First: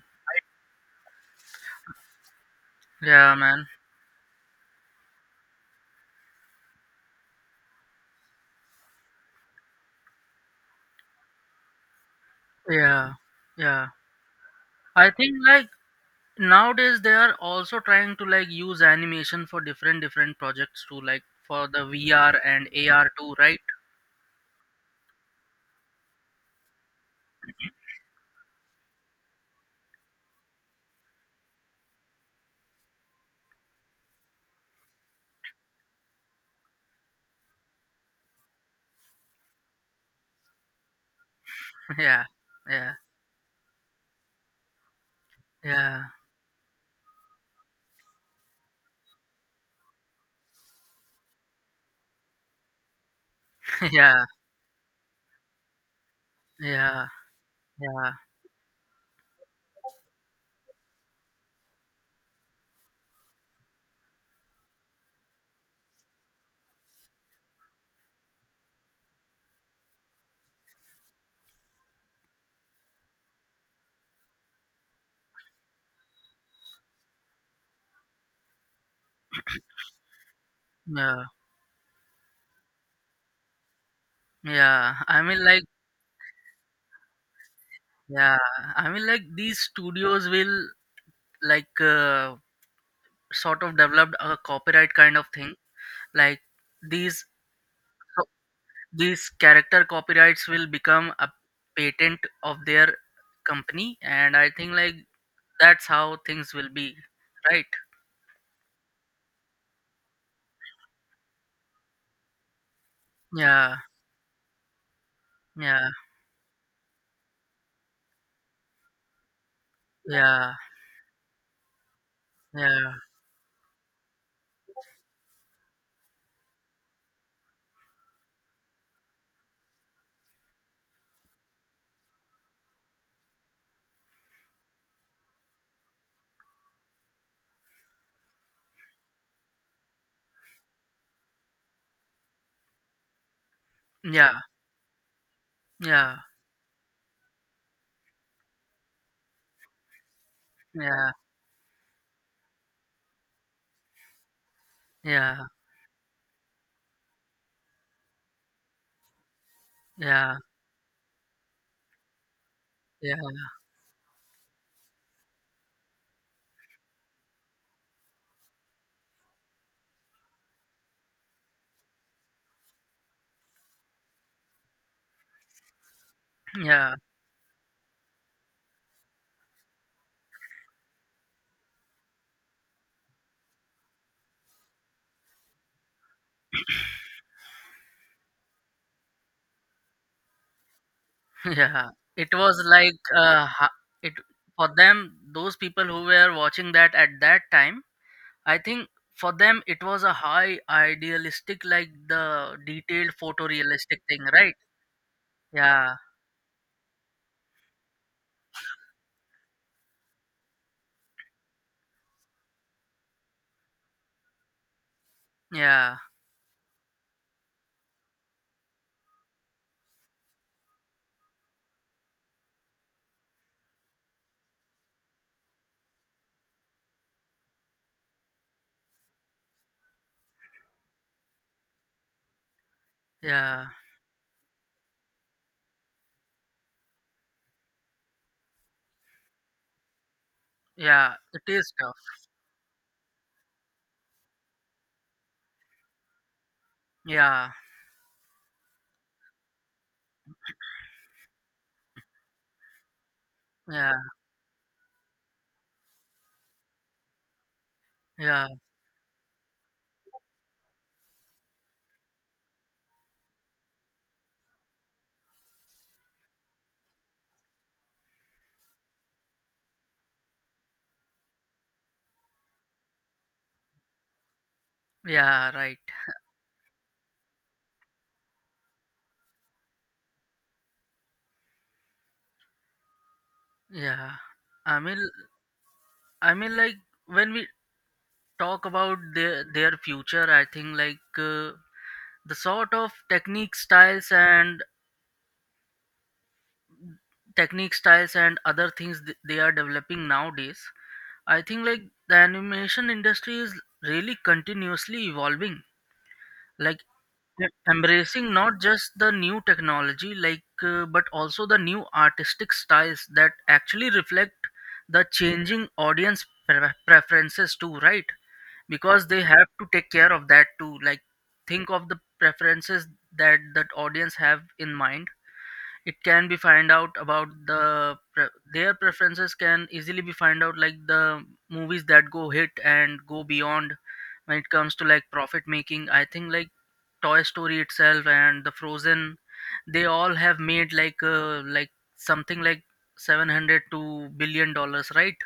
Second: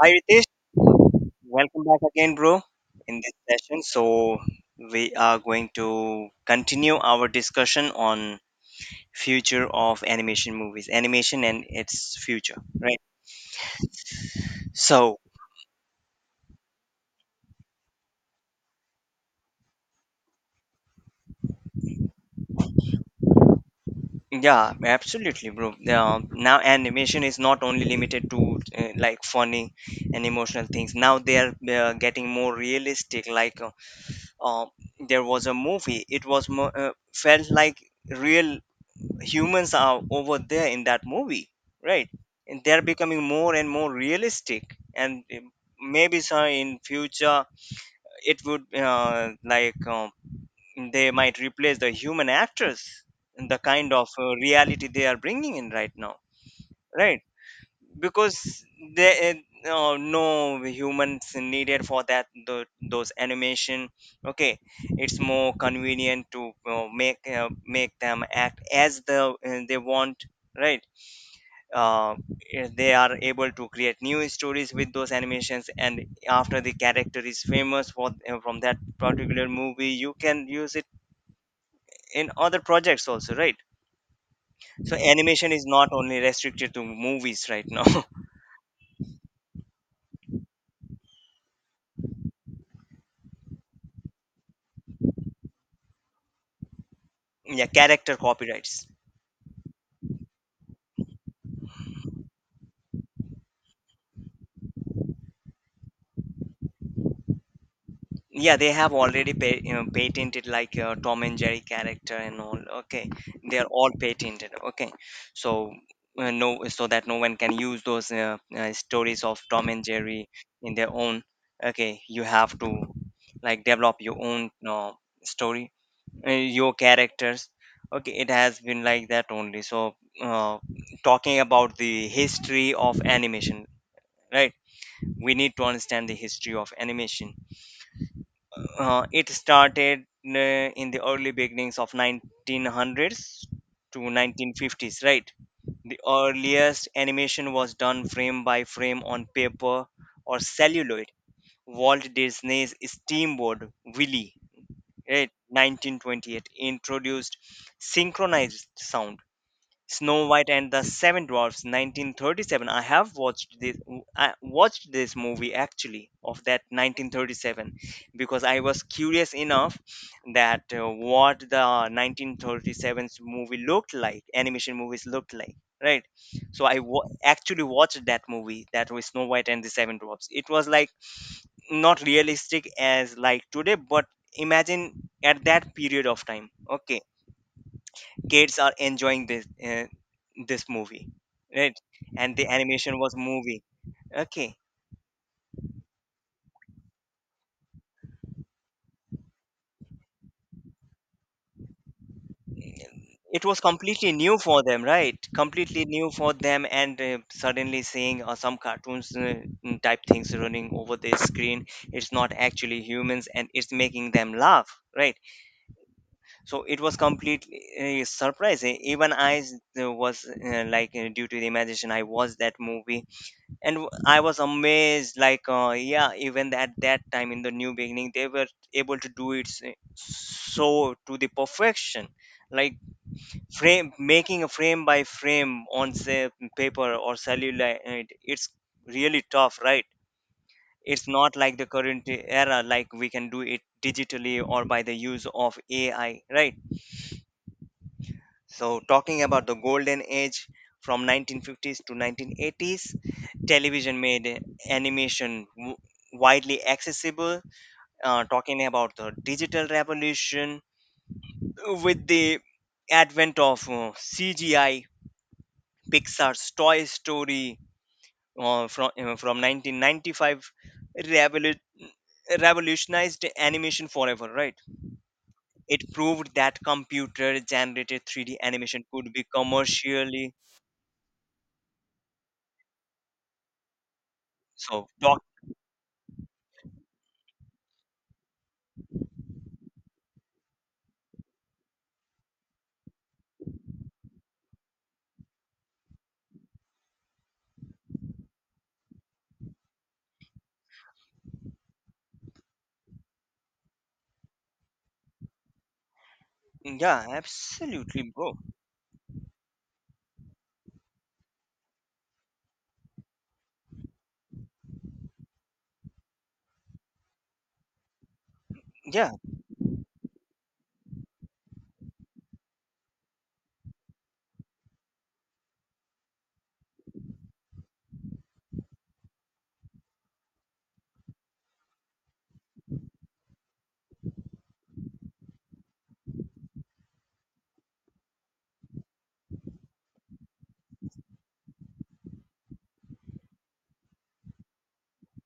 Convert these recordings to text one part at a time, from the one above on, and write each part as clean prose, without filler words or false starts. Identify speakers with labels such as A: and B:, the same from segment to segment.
A: Hi Ritesh, welcome back again, bro, in this
B: Yeah, man.
A: session. So, we are going to continue our discussion on future of animation movies, animation and its future, right?
B: Yeah, yeah. I
A: So,
B: think like nowadays they are also trying to like use animation for different different projects too, like for the VR and AR too, right?
A: yeah, absolutely, bro. Now animation is not only limited to like funny and emotional things. Now they are getting more realistic. Like, uh, there was a movie. It was more, felt like real humans are over there in that movie, right?
B: Yeah,
A: And they're
B: yeah,
A: becoming more and more realistic and
B: yeah,
A: maybe so in future it would they might replace the human actors in the kind of
B: yeah,
A: reality they are bringing in right now,
B: yeah,
A: right?
B: yeah,
A: Because they no humans needed for those animation. Okay, it's more convenient to make make them act as the they want, right? uh, they are able to create new stories with those animations, and after the character is famous for from that particular movie, you can use it
B: yeah,
A: in other projects also, right? So
B: yeah. I mean
A: animation
B: like
A: is not only restricted to movies right now.
B: yeah, I mean like these studios will like sort of developed a copyright kind of thing, like these.
A: Yeah, character copyrights.
B: These character copyrights will become a patent of their company, and I think like that's how things will be, right?
A: Yeah, they have already patented like Tom and Jerry character and all, okay. They are
B: Yeah,
A: all patented, okay. So
B: yeah,
A: no, so that no one can use those stories of Tom and Jerry
B: yeah,
A: in their own. Okay, you have to
B: yeah,
A: like develop your own story, your characters. Okay, it has been like that only. So uh, talking about the history of animation, right, we need to understand the history of animation. It started uh, in the early beginnings of 1900s to
B: yeah,
A: 1950s, right? The
B: yeah,
A: earliest animation was done frame by frame on paper or celluloid.
B: yeah,
A: Walt Disney's Steamboat Willie, right?
B: yeah,
A: 1928 introduced synchronized sound. Snow
B: yeah,
A: White and the Seven Dwarfs 1937, I have
B: yeah,
A: watched this. I watched this movie actually of that 1937, because I was curious enough that what the 1937 movie looked like, animation movies looked like, right? So I
B: yeah,
A: actually watched that movie. That was Snow White and the Seven Dwarfs. It was like not realistic as like today, but imagine at that period of time, okay, kids are enjoying this this movie, right?
B: yeah. It
A: And the
B: was
A: animation
B: like
A: was movie,
B: it
A: okay.
B: for them. Those people who were watching that at that time, I think for them it was a high idealistic, like the detailed
A: It was
B: photorealistic
A: completely
B: thing,
A: new
B: right?
A: for them, right? Completely
B: Yeah,
A: new for them. And suddenly seeing some cartoons, type things running over the screen, it's not actually humans and it's making them laugh, right?
B: yeah.
A: So it was completely surprising. Was due to the imagination I watched that movie, and I was amazed, like yeah, even at that time in the new beginning they were able to do it so to the perfection, like
B: Yeah,
A: frame making a frame by frame on say paper or cellulite. It's really tough, right? It's
B: yeah,
A: not
B: it
A: like the
B: is tough.
A: current era, like we can do it digitally or by the use of AI, right?
B: Yeah,
A: So, talking about the golden age from 1950s to 1980s,
B: yeah,
A: television made animation widely accessible.
B: yeah,
A: Talking about the digital revolution, with the advent of CGI, Pixar's Toy Story from 1995 revolu- revolutionized animation forever. Right?
B: yeah, right.
A: It proved that computer-generated 3D animation could be commercially
B: Yeah. I
A: so.
B: mean, I mean, like when we talk about their future, I think like the sort of technique styles and other things they are developing nowadays. I think like the animation industry is really continuously evolving, like
A: Yeah, absolutely,
B: embracing
A: bro.
B: not just the new technology, like but also the new artistic styles that actually reflect the changing audience preferences too, right? Because
A: Yeah,
B: they have to take care of that too, like think of the preferences that that audience have in mind. It can be find out about the their preferences can easily be find out, like the movies that go hit and go beyond when it comes to like profit making. I think like Toy Story itself and the Frozen, they all have made like something like 700 to billion dollars, right?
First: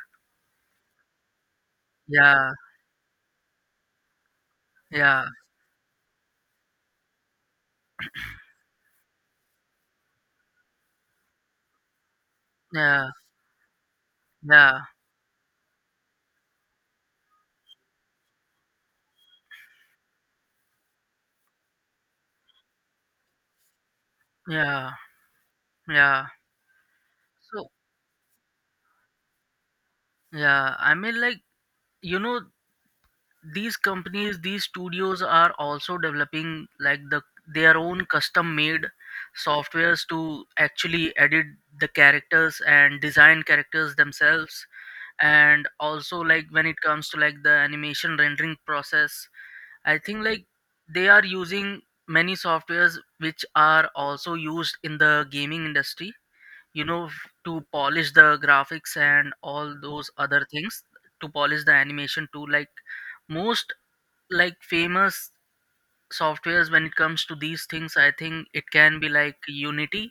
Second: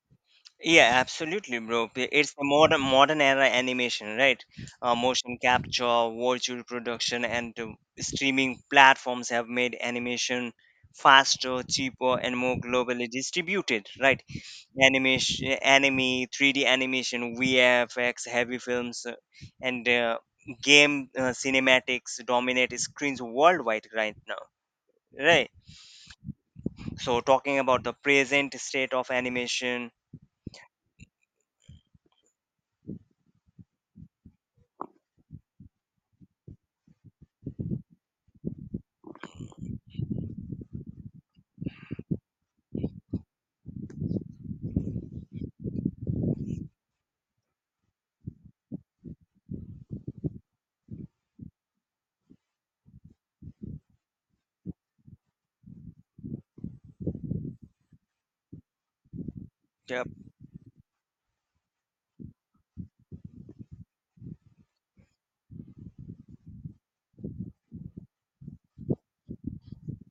A: yeah, absolutely, bro. It's a
B: Yeah,
A: modern era animation, right?
B: yeah,
A: Motion capture, virtual production, and streaming platforms have made animation faster, cheaper, and more
B: yeah,
A: globally distributed, right?
B: yeah,
A: Animation, anime, 3D animation, VFX, heavy films, and game cinematics dominate screens worldwide right now,
B: yeah,
A: right?
B: yeah.
A: So talking
B: So
A: about the present state of animation,
B: yeah, I mean like you know these companies, these studios are also developing like their own custom made softwares to actually edit the characters and design characters themselves. And also like when it comes to like the animation rendering process, I think like they are using many softwares which are also used in the gaming industry, you know f- to polish the graphics and all
A: yep,
B: those other things, to polish the animation too. Like most, like famous softwares when it comes to these things, I think it can be like Unity,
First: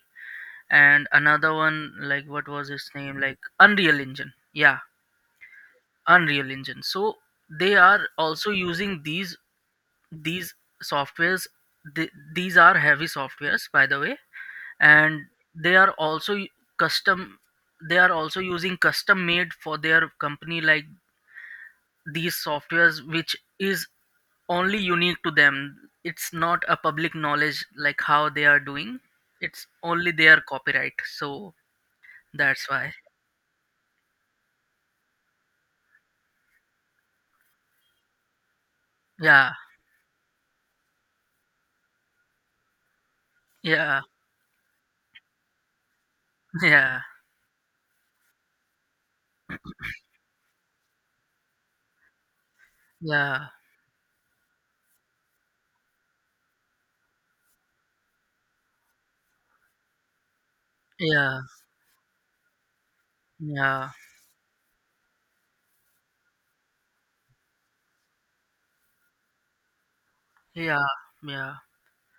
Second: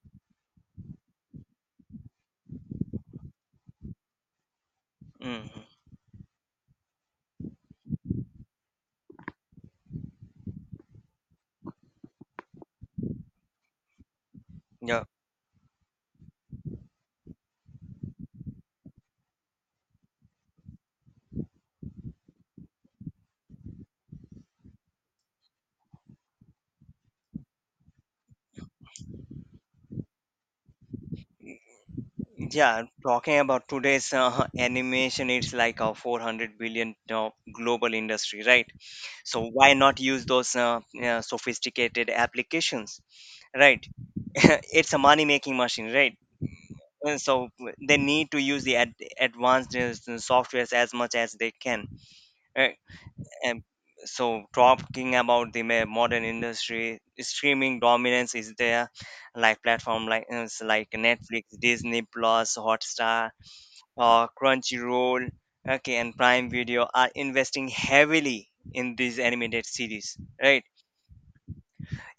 B: and another one, like what was his name, like Unreal Engine, yeah,
A: hmm,
B: Unreal Engine. So they are also using these softwares. These are heavy softwares, by the way,
A: yeah,
B: and they are also custom, they are also using custom made for their company, like these softwares which is only unique to them. It's not a public knowledge like how they are doing. It's only their copyright, so that's
A: yeah.
B: why.
A: Talking about today's animation, it's like a 400 billion global industry, right? So
B: Yeah,
A: why not use those sophisticated applications, right?
B: yeah,
A: It's a money making machine, right?
B: yeah,
A: And so they need to use the advanced softwares as much as they can, right?
B: yeah,
A: And so, talking about the modern industry, streaming dominance is there, like platform like it's like
B: yeah,
A: Netflix, Disney Plus, Hotstar,
B: yeah,
A: Crunchyroll, okay, and Prime Video are investing heavily in these animated series. Right,
B: yeah, yeah,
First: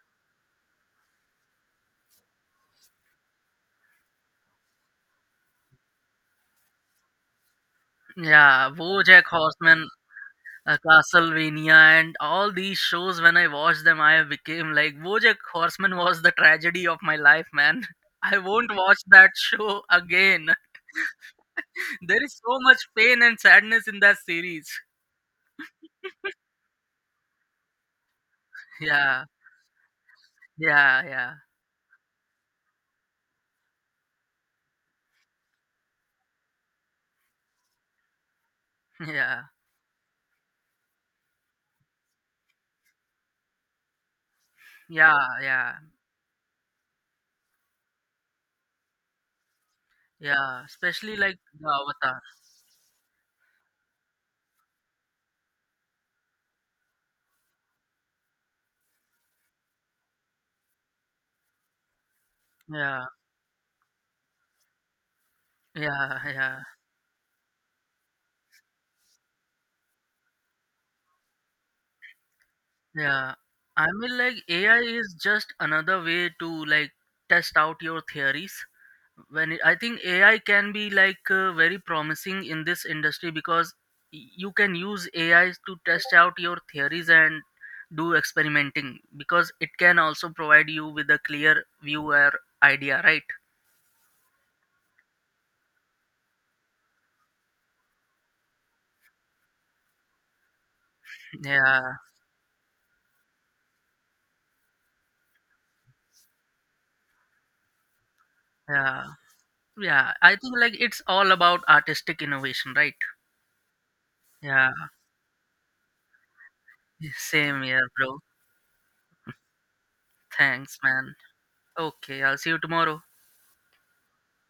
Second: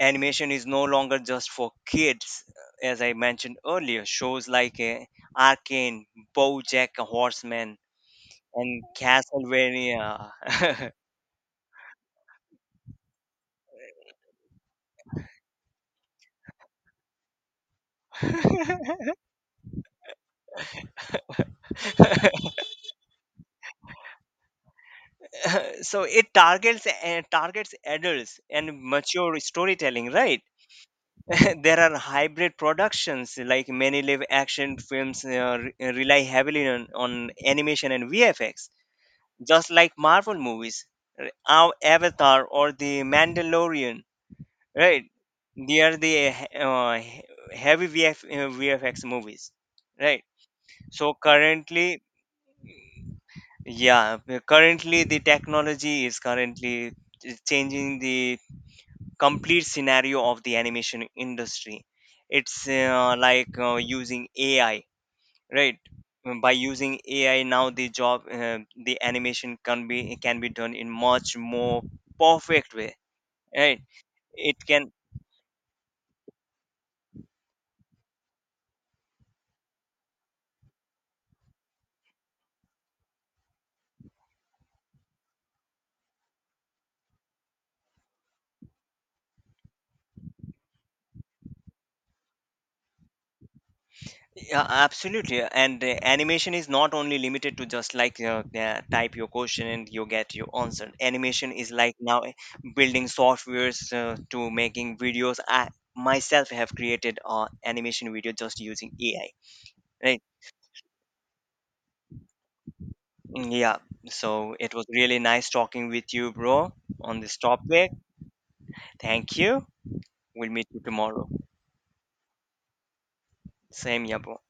A: animation is no longer just for kids, as I mentioned earlier. Shows like Arcane, BoJack Horseman,
B: yeah,
A: and
B: वो Jack Horseman.
A: Castlevania.
B: Castlevania and all these shows, when I watched them, I became like BoJack Horseman was the tragedy of my life, man. I won't watch that show again. There is so much pain and sadness in that series.
A: So it targets targets adults and
B: Yeah,
A: mature storytelling, right?
B: yeah, yeah,
A: There are hybrid productions, like many live action films rely heavily on animation and VFX,
B: yeah,
A: just like Marvel movies, r- our Avatar or The Mandalorian, right?
B: yeah, yeah,
A: They are the heavy VFX movies, right?
B: yeah,
A: So
B: especially like the
A: currently,
B: Avatar.
A: yeah, currently the technology is currently changing the complete scenario of the animation industry. It's
B: Yeah,
A: using AI, right?
B: yeah,
A: By
B: yeah,
A: using AI now, the job the animation can be done in much more perfect way,
B: yeah.
A: right?
B: I mean like
A: It
B: AI
A: can.
B: is just another way to like test out your theories. I think AI can be like very promising in this industry, because you can use AI to test out your theories and do experimenting, because it can also provide you with a clear view or idea, right?
A: Yeah, absolutely. And animation is not only limited to just like type your question and you get your answer. Animation is
B: Yeah,
A: like now building softwares to making videos. I myself have created an animation video just using
B: yeah,
A: AI.
B: yeah,
A: Right?
B: I think like it's all about artistic innovation, right?
A: Yeah. So
B: Yeah,
A: it was really nice talking with you, bro, on this
B: same here,
A: topic.
B: bro.
A: Thank you. We'll meet
B: Thanks,
A: you
B: man.
A: tomorrow.
B: Okay, I'll see you tomorrow.
A: Same, yeah, bro.